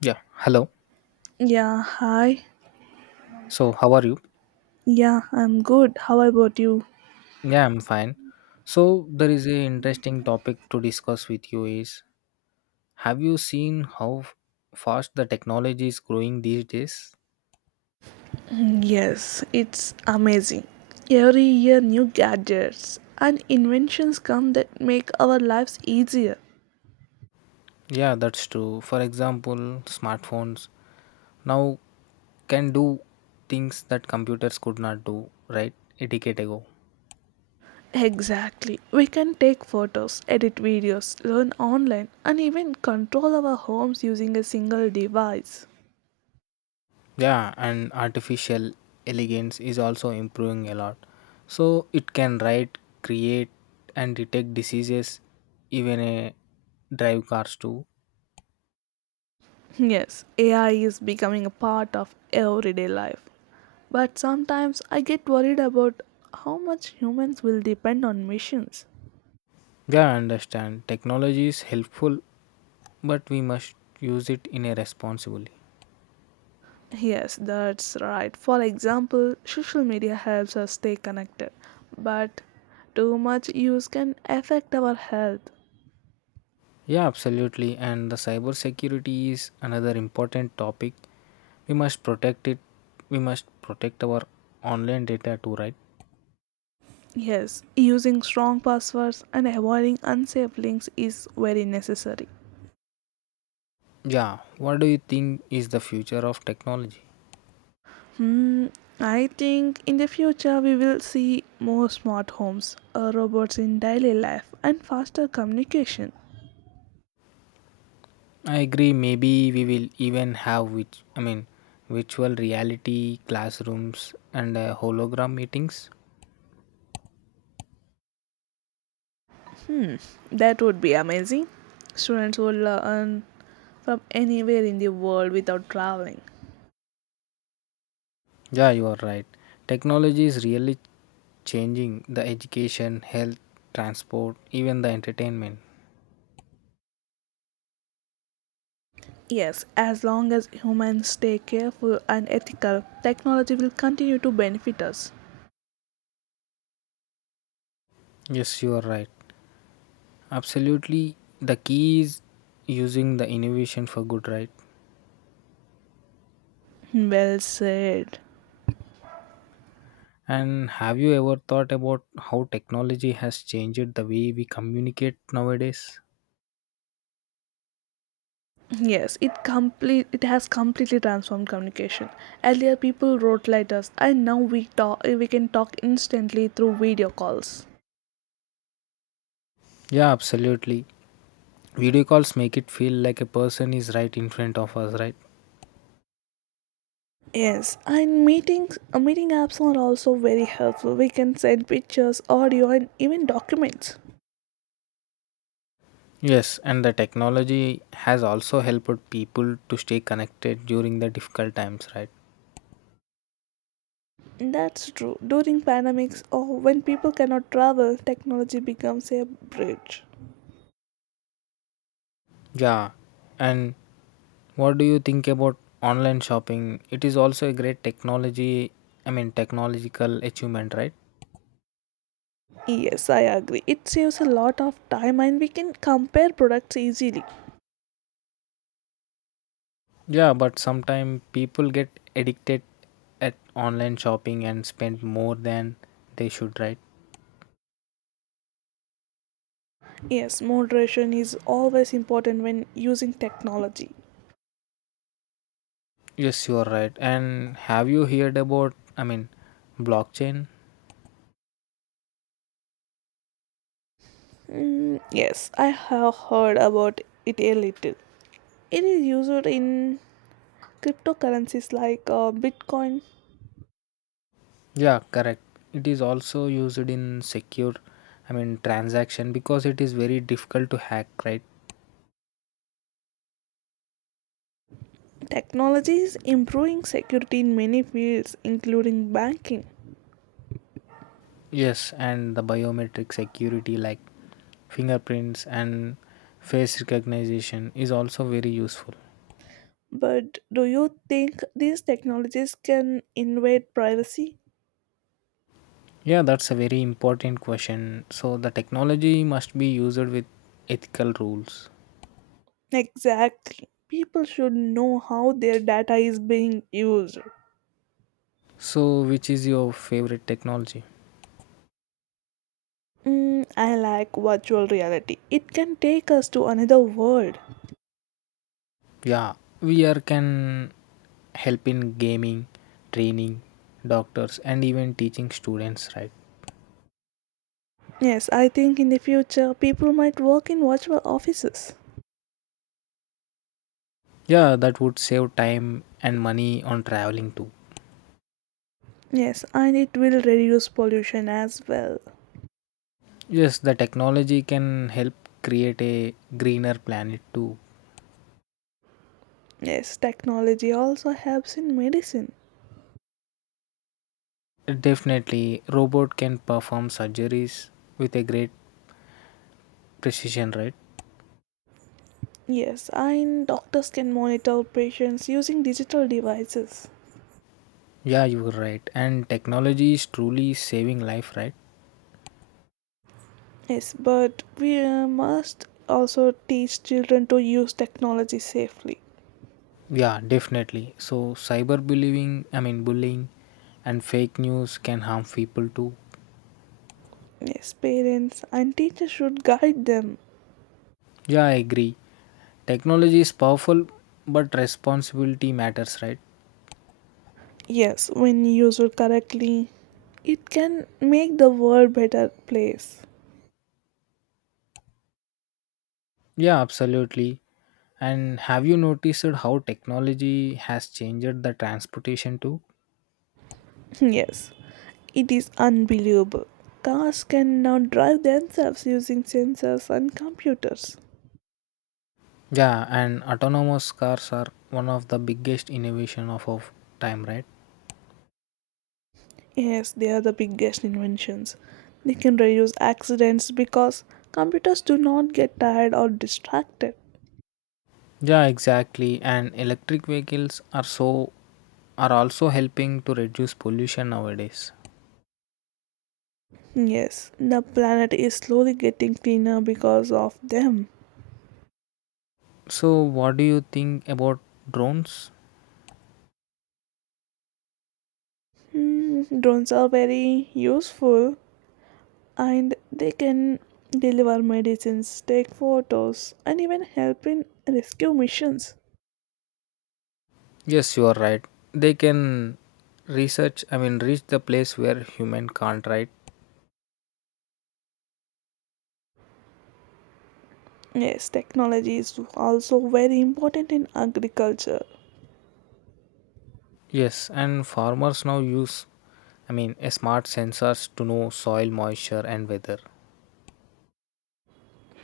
Yeah, hello. Yeah, hi. So, how are you? Yeah, I'm good. How about you? Yeah, I'm fine. So, there is a interesting topic to discuss with you is have you seen how fast the technology is growing these days? Yes, it's amazing. Every year, new gadgets and inventions come that make our lives easier. Yeah, that's true. For example, smartphones now can do things that computers could not do, right? A decade ago. Exactly. We can take photos, edit videos, learn online, and even control our homes using a single device. Yeah, and artificial elegance is also improving a lot. So it can write, create, and detect diseases, even a drive cars too. Yes, AI is becoming a part of everyday life. But sometimes I get worried about how much humans will depend on machines. Yeah, I understand. Technology is helpful, but we must use it in a responsibly. Yes, that's right. For example, social media helps us stay connected, but too much use can affect our health. Yeah, absolutely. And the cybersecurity is another important topic. We must protect it. We must protect our online data too, right? Yes, using strong passwords and avoiding unsafe links is very necessary. Yeah. What do you think is the future of technology? Hmm, I think in the future we will see more smart homes, robots in daily life, and faster communication. I agree. Maybe we will even have which I mean virtual reality classrooms and hologram meetings. Hmm, that would be amazing. Students would learn from anywhere in the world without traveling. Yeah, you are right. Technology is really changing the education, health, transport, even the entertainment. Yes, as long as humans stay careful and ethical, technology will continue to benefit us. Yes, you are right. Absolutely. The key is using the innovation for good, right? Well said. And have you ever thought about how technology has changed the way we communicate nowadays? Yes, it has completely transformed communication. Earlier people wrote letters, and now we can talk instantly through video calls. Yeah, absolutely. Video calls make it feel like a person is right in front of us, right? Yes, and meeting apps are also very helpful. We can send pictures, audio and even documents. Yes, and the technology has also helped people to stay connected during the difficult times, right? That's true. During pandemics or when people cannot travel, technology becomes a bridge. Yeah, and what do you think about online shopping? It is also a great technology, I mean technological achievement, right? Yes, I agree. It saves a lot of time and we can compare products easily. Yeah, but sometimes people get addicted at online shopping and spend more than they should, right? Yes, moderation is always important when using technology. Yes, you are right. And have you heard about, I mean, blockchain? Mm, yes, I have heard about it a little. It is used in cryptocurrencies like Bitcoin. Yeah, correct. It is also used in secure, I mean, transaction because it is very difficult to hack, right? Technology is improving security in many fields, including banking. Yes, and the biometric security like fingerprints and face recognition is also very useful. But do you think these technologies can invade privacy? Yeah, that's a very important question. So the technology must be used with ethical rules. Exactly. People should know how their data is being used. So which is your favorite technology? Mm, I like virtual reality. It can take us to another world. Yeah, VR can help in gaming, training, doctors, and even teaching students, right? Yes, I think in the future people might work in virtual offices. Yeah, that would save time and money on traveling too. Yes, and it will reduce pollution as well. Yes, the technology can help create a greener planet too. Yes, technology also helps in medicine. Definitely, robot can perform surgeries with a great precision, right? Yes, and doctors can monitor patients using digital devices. Yeah, you were right. And technology is truly saving life, right? Yes, but we must also teach children to use technology safely. Yeah, definitely. So cyberbullying, I mean bullying and fake news can harm people too. Yes, parents and teachers should guide them. Yeah, I agree. Technology is powerful, but responsibility matters, right? Yes, when used correctly, it can make the world better place. Yeah, absolutely. And have you noticed how technology has changed the transportation too? Yes, it is unbelievable. Cars can now drive themselves using sensors and computers. Yeah, and autonomous cars are one of the biggest innovation of our time, right? Yes, they are the biggest inventions. They can reduce accidents because computers do not get tired or distracted. Yeah, exactly. And electric vehicles are also helping to reduce pollution nowadays. Yes, the planet is slowly getting cleaner because of them. So, what do you think about drones? Mm, drones are very useful and they can deliver medicines, take photos, and even help in rescue missions. Yes, you are right. They can research, I mean, reach the place where human can't, right? Yes, technology is also very important in agriculture. Yes, and farmers now use, I mean, a smart sensors to know soil moisture and weather.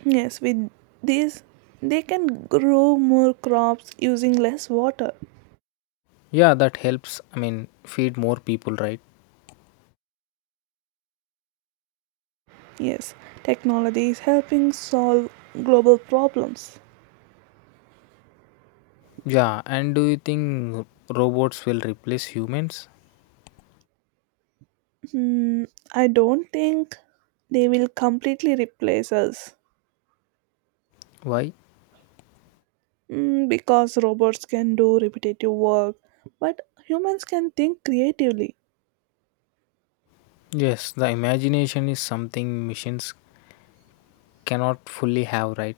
Yes, with this, they can grow more crops using less water. Yeah, that helps, I mean, feed more people, right? Yes, technology is helping solve global problems. Yeah, and do you think robots will replace humans? Hmm, I don't think they will completely replace us. Why? Mm, because robots can do repetitive work, but humans can think creatively. Yes, the imagination is something machines cannot fully have, right?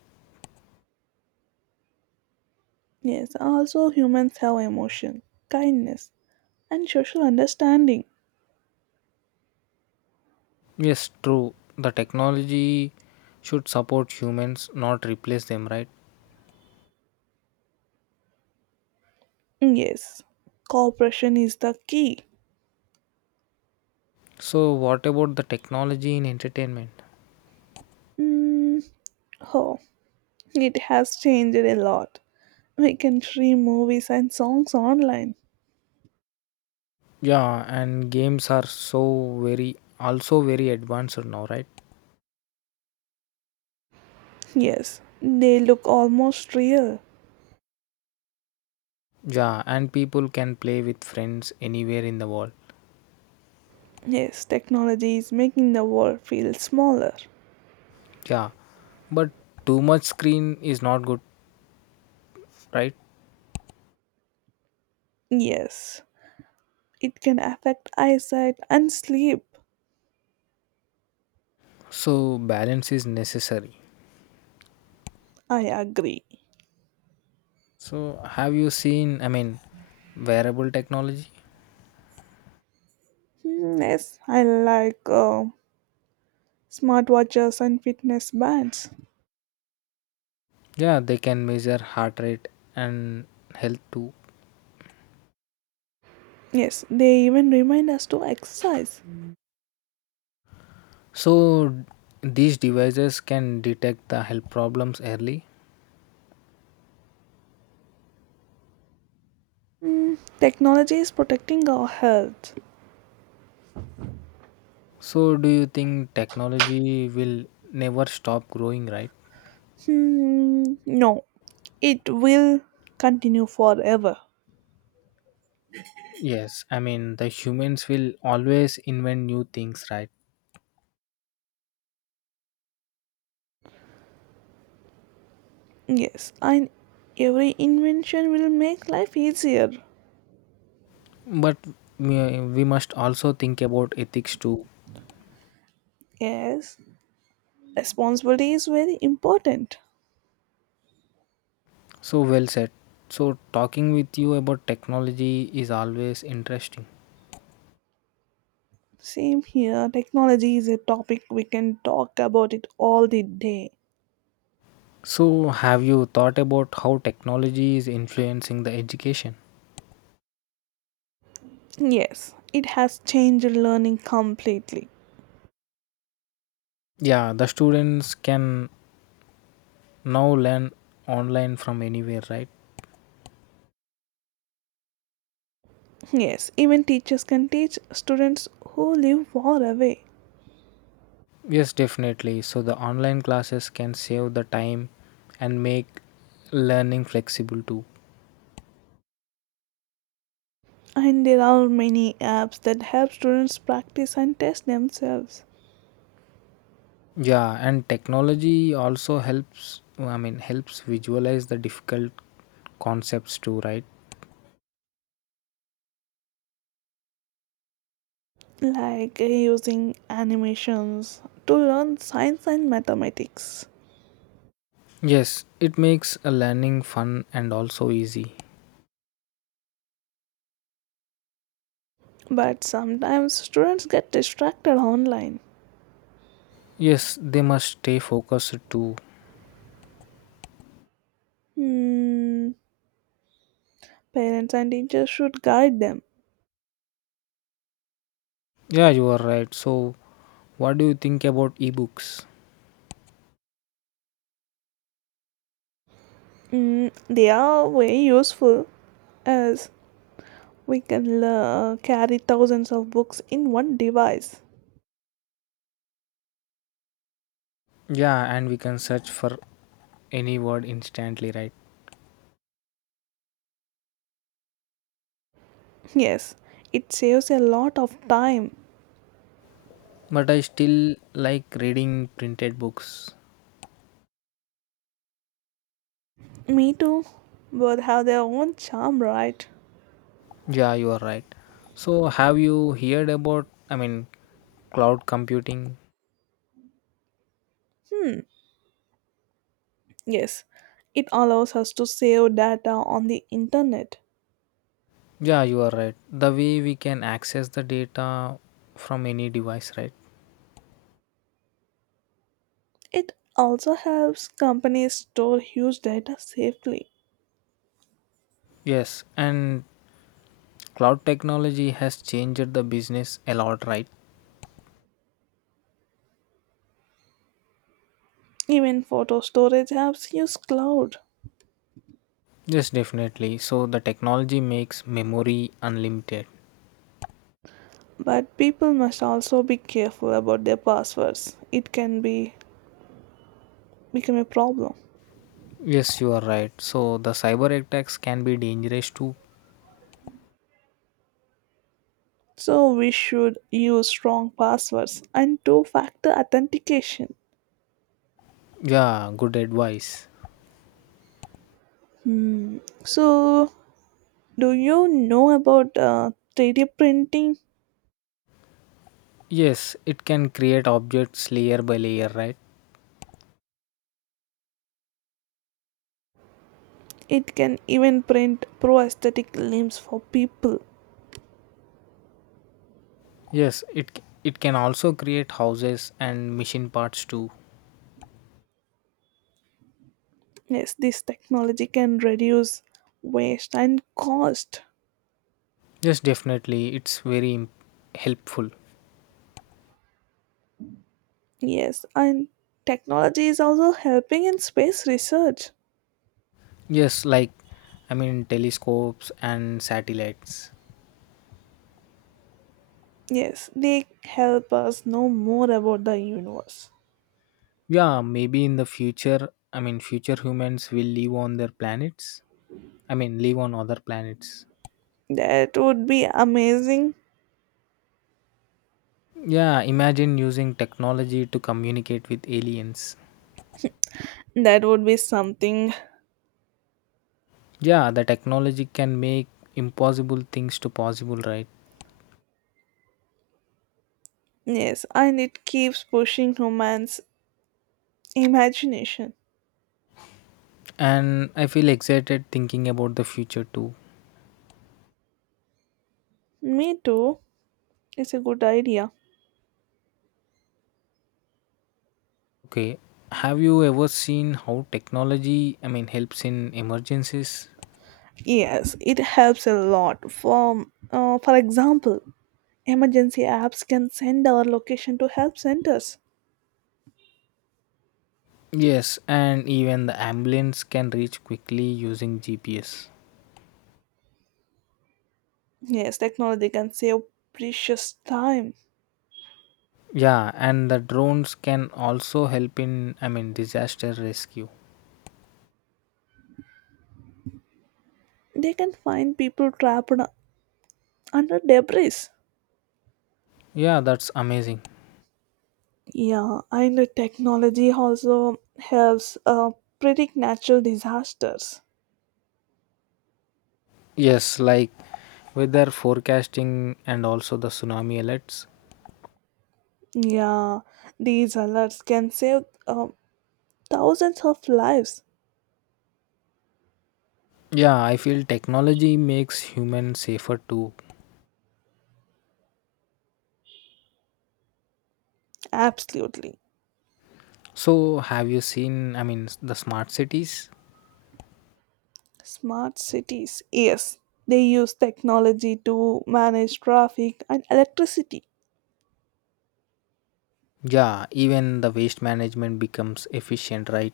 Yes, also humans have emotion, kindness, and social understanding. Yes, true. The technology should support humans, not replace them, right? Mm, yes, cooperation is the key. So, what about the technology in entertainment? Mm, oh, it has changed a lot. We can stream movies and songs online. Yeah, and games are so very also very advanced now, right? Yes, they look almost real. Yeah, and people can play with friends anywhere in the world. Yes, technology is making the world feel smaller. Yeah, but too much screen is not good, right? Yes. It can affect eyesight and sleep. So, balance is necessary. I agree. So, have you seen, I mean, wearable technology? Hmm, yes, I like smartwatches and fitness bands. Yeah, they can measure heart rate and health too. Yes, they even remind us to exercise. So, these devices can detect the health problems early. Hmm, technology is protecting our health. So, do you think technology will never stop growing, right? Hmm, no, it will continue forever. Yes, I mean, the humans will always invent new things, right? Yes, and every invention will make life easier. But we must also think about ethics too. Yes, responsibility is very important. So, well said. So, talking with you about technology is always interesting. Same here. Technology is a topic we can talk about it all the day. So, have you thought about how technology is influencing the education? Yes, it has changed learning completely. Yeah, the students can now learn online from anywhere, right? Yes, even teachers can teach students who live far away. Yes, definitely. So the online classes can save the time and make learning flexible too. And there are many apps that help students practice and test themselves, Yeah, and technology also helps, I mean, helps visualize the difficult concepts too, right? like using animations to learn science and mathematics. Yes, it makes a learning fun and also easy. But sometimes students get distracted online. Yes, they must stay focused too. Hmm, parents and teachers should guide them. Yeah, you are right. So what do you think about ebooks? Mm, they are very useful, as we can carry thousands of books in one device. Yeah, and we can search for any word instantly, right? Yes, it saves a lot of time. But I still like reading printed books. Me too. Both have their own charm, right? Yeah, you are right. So, have you heard about, I mean, cloud computing? Hmm, yes. It allows us to save data on the internet. Yeah, you are right. The way we can access the data from any device, right? It also helps companies store huge data safely. Yes, and cloud technology has changed the business a lot, right? Even photo storage apps use cloud. Yes, definitely. So, the technology makes memory unlimited. But people must also be careful about their passwords. It can be become a problem. Yes, you are right. So, the cyber attacks can be dangerous too. So we should use strong passwords and two factor authentication. Yeah, good advice. So, do you know about 3D printing? Yes, it can create objects layer by layer, right? It can even print prosthetic limbs for people. Yes, it can also create houses and machine parts too. Yes, this technology can reduce waste and cost. Yes, definitely, it's very helpful. Yes, and technology is also helping in space research. Yes, like I mean telescopes and satellites. Yes, they help us know more about the universe. Yeah, maybe in the future, I mean future humans will live on their planets. I mean live on other planets. That would be amazing. Yeah, imagine using technology to communicate with aliens. That would be something. Yeah, the technology can make impossible things to possible, right? Yes, and it keeps pushing romance imagination. And I feel excited thinking about the future too. Me too. It's a good idea. Okay. Have you ever seen how technology, I mean, helps in emergencies? Yes, it helps a lot. For example, emergency apps can send our location to help centers. Yes, and even the ambulance can reach quickly using GPS. Yes, technology can save precious time. Yeah, and the drones can also help in, I mean, disaster rescue. They can find people trapped under debris. Yeah, that's amazing. Yeah, and the technology also helps predict natural disasters. Yes, like weather forecasting and also the tsunami alerts. Yeah, these alerts can save thousands of lives. Yeah, I feel technology makes humans safer too. Absolutely. So, have you seen, I mean, the smart cities? Smart cities, yes. They use technology to manage traffic and electricity. Yeah, even the waste management becomes efficient, right?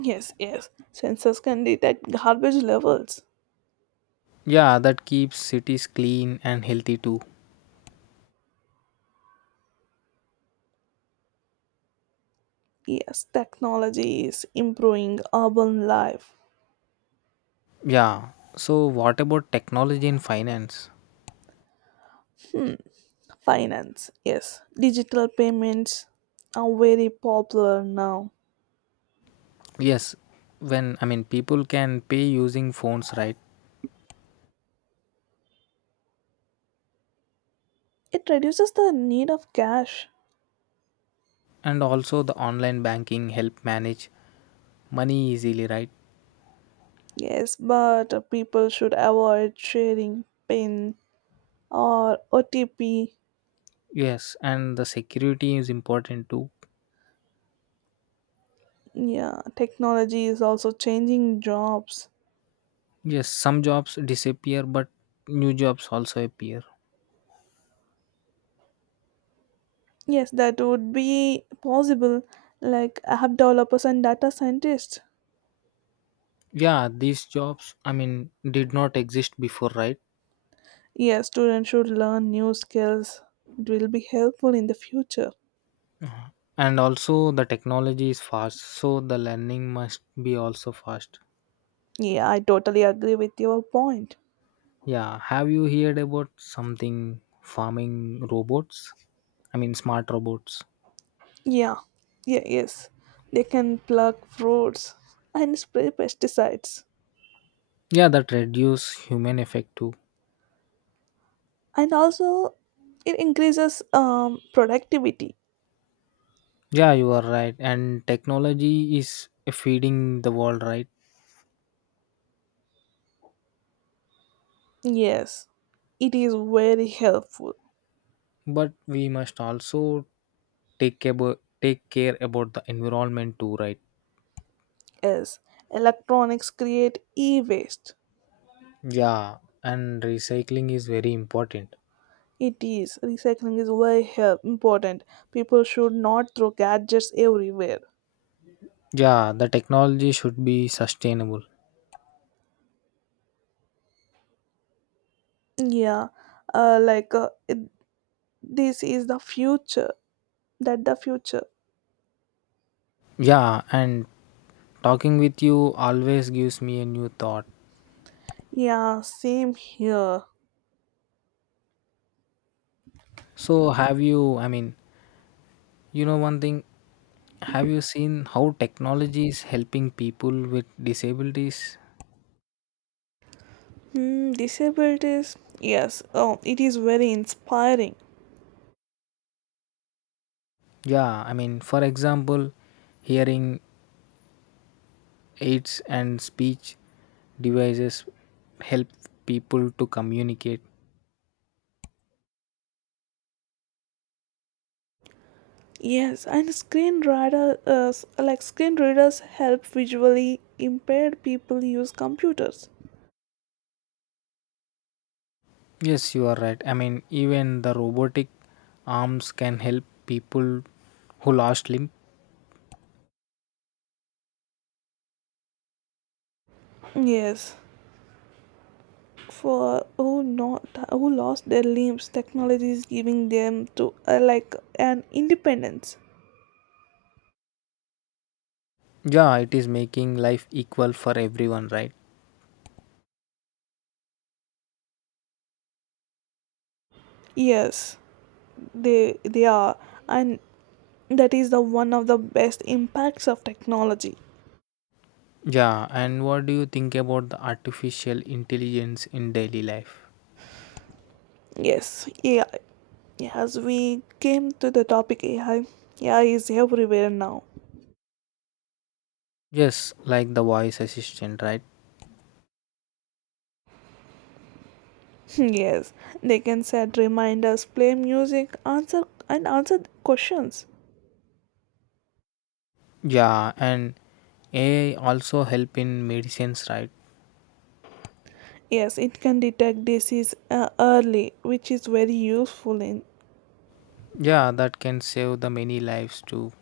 Yes, yes. Sensors can detect garbage levels. Yeah, that keeps cities clean and healthy too. Yes, technology is improving urban life. Yeah. So what about technology in finance? Hmm. Finance, yes. Digital payments are very popular now. Yes, when I mean people can pay using phones, right? It reduces the need of cash. And also the online banking help manage money easily, right? Yes, but people should avoid sharing PIN or OTP. Yes, and the security is important too. Yeah, technology is also changing jobs. Yes, some jobs disappear but new jobs also appear. Yes, that would be possible, like app developers and data scientists. Yeah, these jobs I mean did not exist before, right? Yes, students should learn new skills. It will be helpful in the future. And also the technology is fast, so the learning must be also fast. Yeah, I totally agree with your point. Yeah, have you heard about something farming robots, I mean smart robots? Yeah, yeah, yes. They can pluck fruits and spray pesticides. Yeah, that reduce human effect too. And also it increases productivity. Yeah, you are right. And technology is feeding the world, right? Yes, it is very helpful, But we must also take care about the environment too, right? as electronics create e-waste. Yeah, and recycling is very important. It is recycling is very important. People should not throw gadgets everywhere. Yeah, the technology should be sustainable. Yeah, uh, like uh, it, this is the future that the future. Yeah, and talking with you always gives me a new thought. Yeah, same here. So, have you, I mean, one thing, have you seen how technology is helping people with disabilities? Disabilities, yes, oh, it is very inspiring. Yeah, I mean, for example, hearing aids and speech devices help people to communicate. Yes, and screen readers help visually impaired people use computers. Yes, you are right. I mean, even the robotic arms can help people who lost limb. Yes, for who not who lost their limbs, technology is giving them to like an independence. Yeah, it is making life equal for everyone, right? Yes, they are, and that is the one of the best impacts of technology. Yeah, and what do you think about the artificial intelligence in daily life? Yes, AI. As we came to the topic AI, AI is everywhere now. Yes, like the voice assistant, right? Yes, they can set reminders, play music, answer questions. Yeah, and AI also help in medicines, right? Yes, it can detect disease early, which is very useful in Yeah, that can save the many lives too.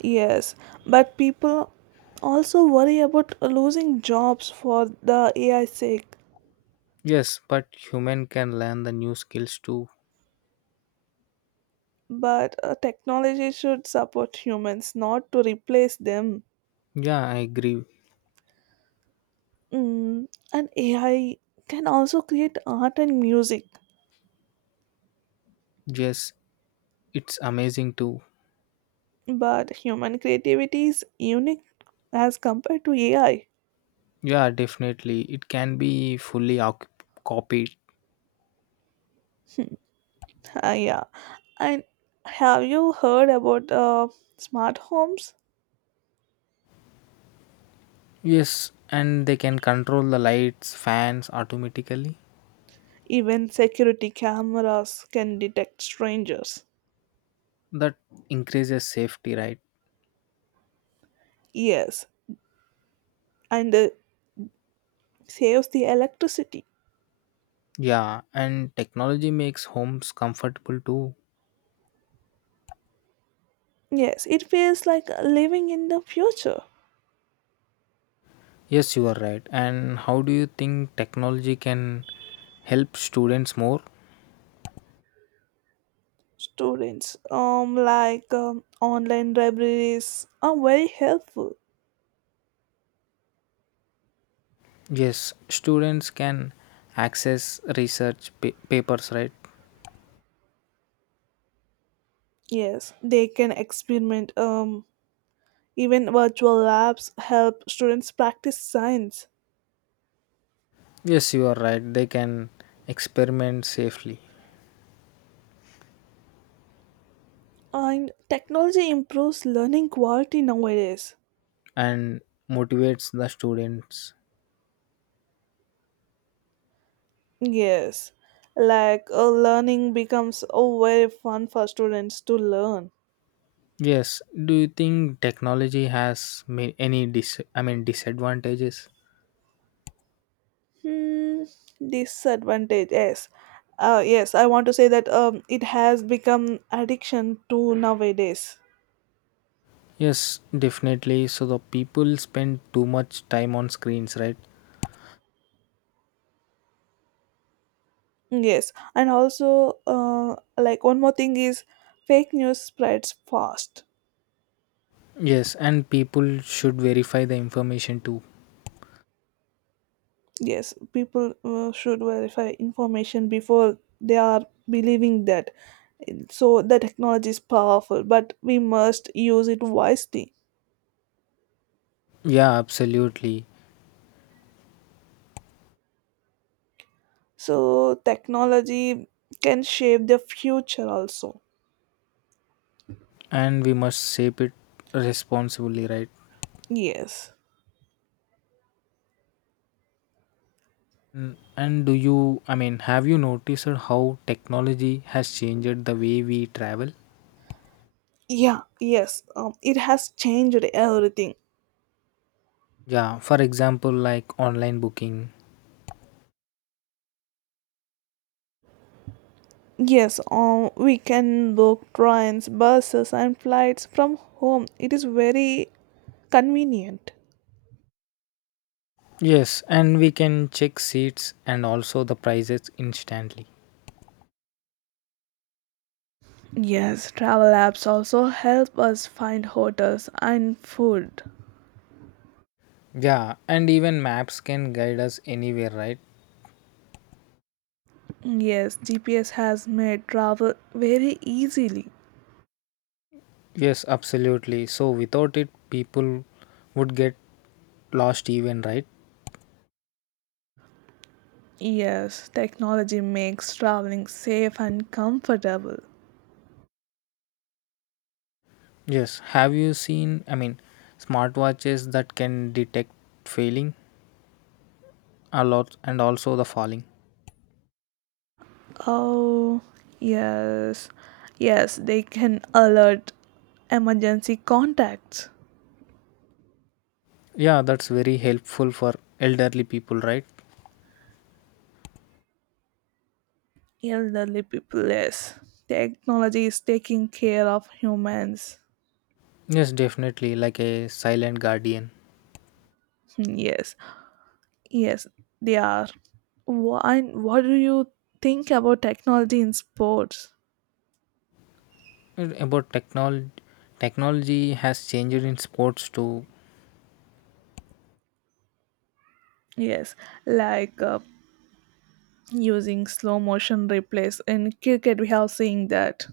yes. But people also worry about losing jobs for the AI sake. Yes, but human can learn the new skills too. But technology should support humans, not to replace them. Yeah, I agree. Mm, and AI can also create art and music, Yes, it's amazing too. but human creativity is unique as compared to AI. Yeah, definitely. It can be fully copied. Yeah. And have you heard about smart homes? Yes, and they can control the lights, fans automatically. Even security cameras can detect strangers. That increases safety, right? Yes, and saves the electricity. Yeah, and technology makes homes comfortable too. Yes, it feels like living in the future. Yes, you are right. And how do you think technology can help students more? Students, online libraries, are very helpful. Yes, students can access research papers, right? Yes, they can experiment. Even virtual labs help students practice science. Yes, you are right. They can experiment safely. And technology improves learning quality nowadays. And motivates the students. Yes, like learning becomes oh, very fun for students to learn. Yes, do you think technology has any dis I mean disadvantages? Hmm, disadvantage, yes. Yes, I want to say that it has become addiction to nowadays. Yes, definitely. So the people spend too much time on screens, right? Yes, and also one more thing is fake news spreads fast. Yes, and people should verify the information too. Yes, people should verify information before they are believing that. So the technology is powerful, but we must use it wisely. Yeah, absolutely. So technology can shape the future also. And we must shape it responsibly, right? Yes. Mm, and do you, I mean, have you noticed how technology has changed the way we travel? Yeah, yes, it has changed everything. Yeah, for example, like online booking. Yes, we can book trains buses and flights from home. It is very convenient. Yes, and we can check seats and also the prices instantly. Yes, travel apps also help us find hotels and food. Yeah, and even maps can guide us anywhere, right? Yes, GPS has made travel very easily. Yes, absolutely. So without it, people would get lost even, right? Yes, technology makes traveling safe and comfortable. Yes. Have you seen, I mean, smartwatches that can detect failing a lot and also the falling? Oh, yes. Yes, they can alert emergency contacts. Yeah, that's very helpful for elderly people, right? Elderly people, yes. Technology is taking care of humans. Yes, definitely, like a silent guardian. Hmm, yes, yes, they are. Why, what do you think about technology in sports? And about technology, technology has changed in sports too. Yes, like using slow motion replays in cricket, we have seen that.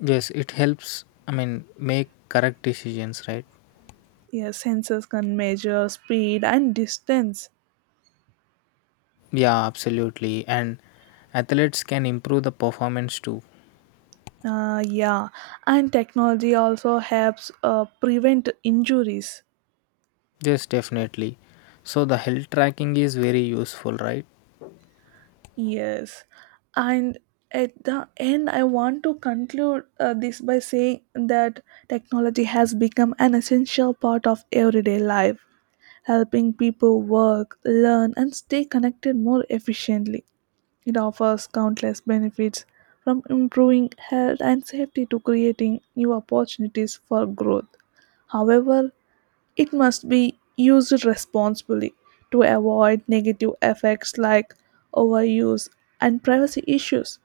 Yes, it helps, I mean, make correct decisions, right? Yeah, sensors can measure speed and distance. Yeah, absolutely. And athletes can improve the performance too. Yeah, and technology also helps prevent injuries. Yes, definitely. So the health tracking is very useful, right? Yes, and at the end, I want to conclude this by saying that technology has become an essential part of everyday life, helping people work, learn, and stay connected more efficiently. It offers countless benefits from improving health and safety to creating new opportunities for growth. However, it must be used responsibly to avoid negative effects like overuse and privacy issues.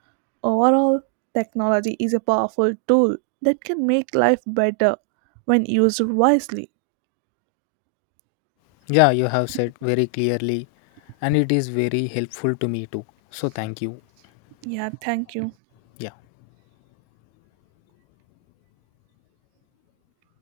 Overall, technology is a powerful tool that can make life better when used wisely. Yeah, you have said very clearly and it is very helpful to me too. So thank you. Yeah, thank you. Yeah.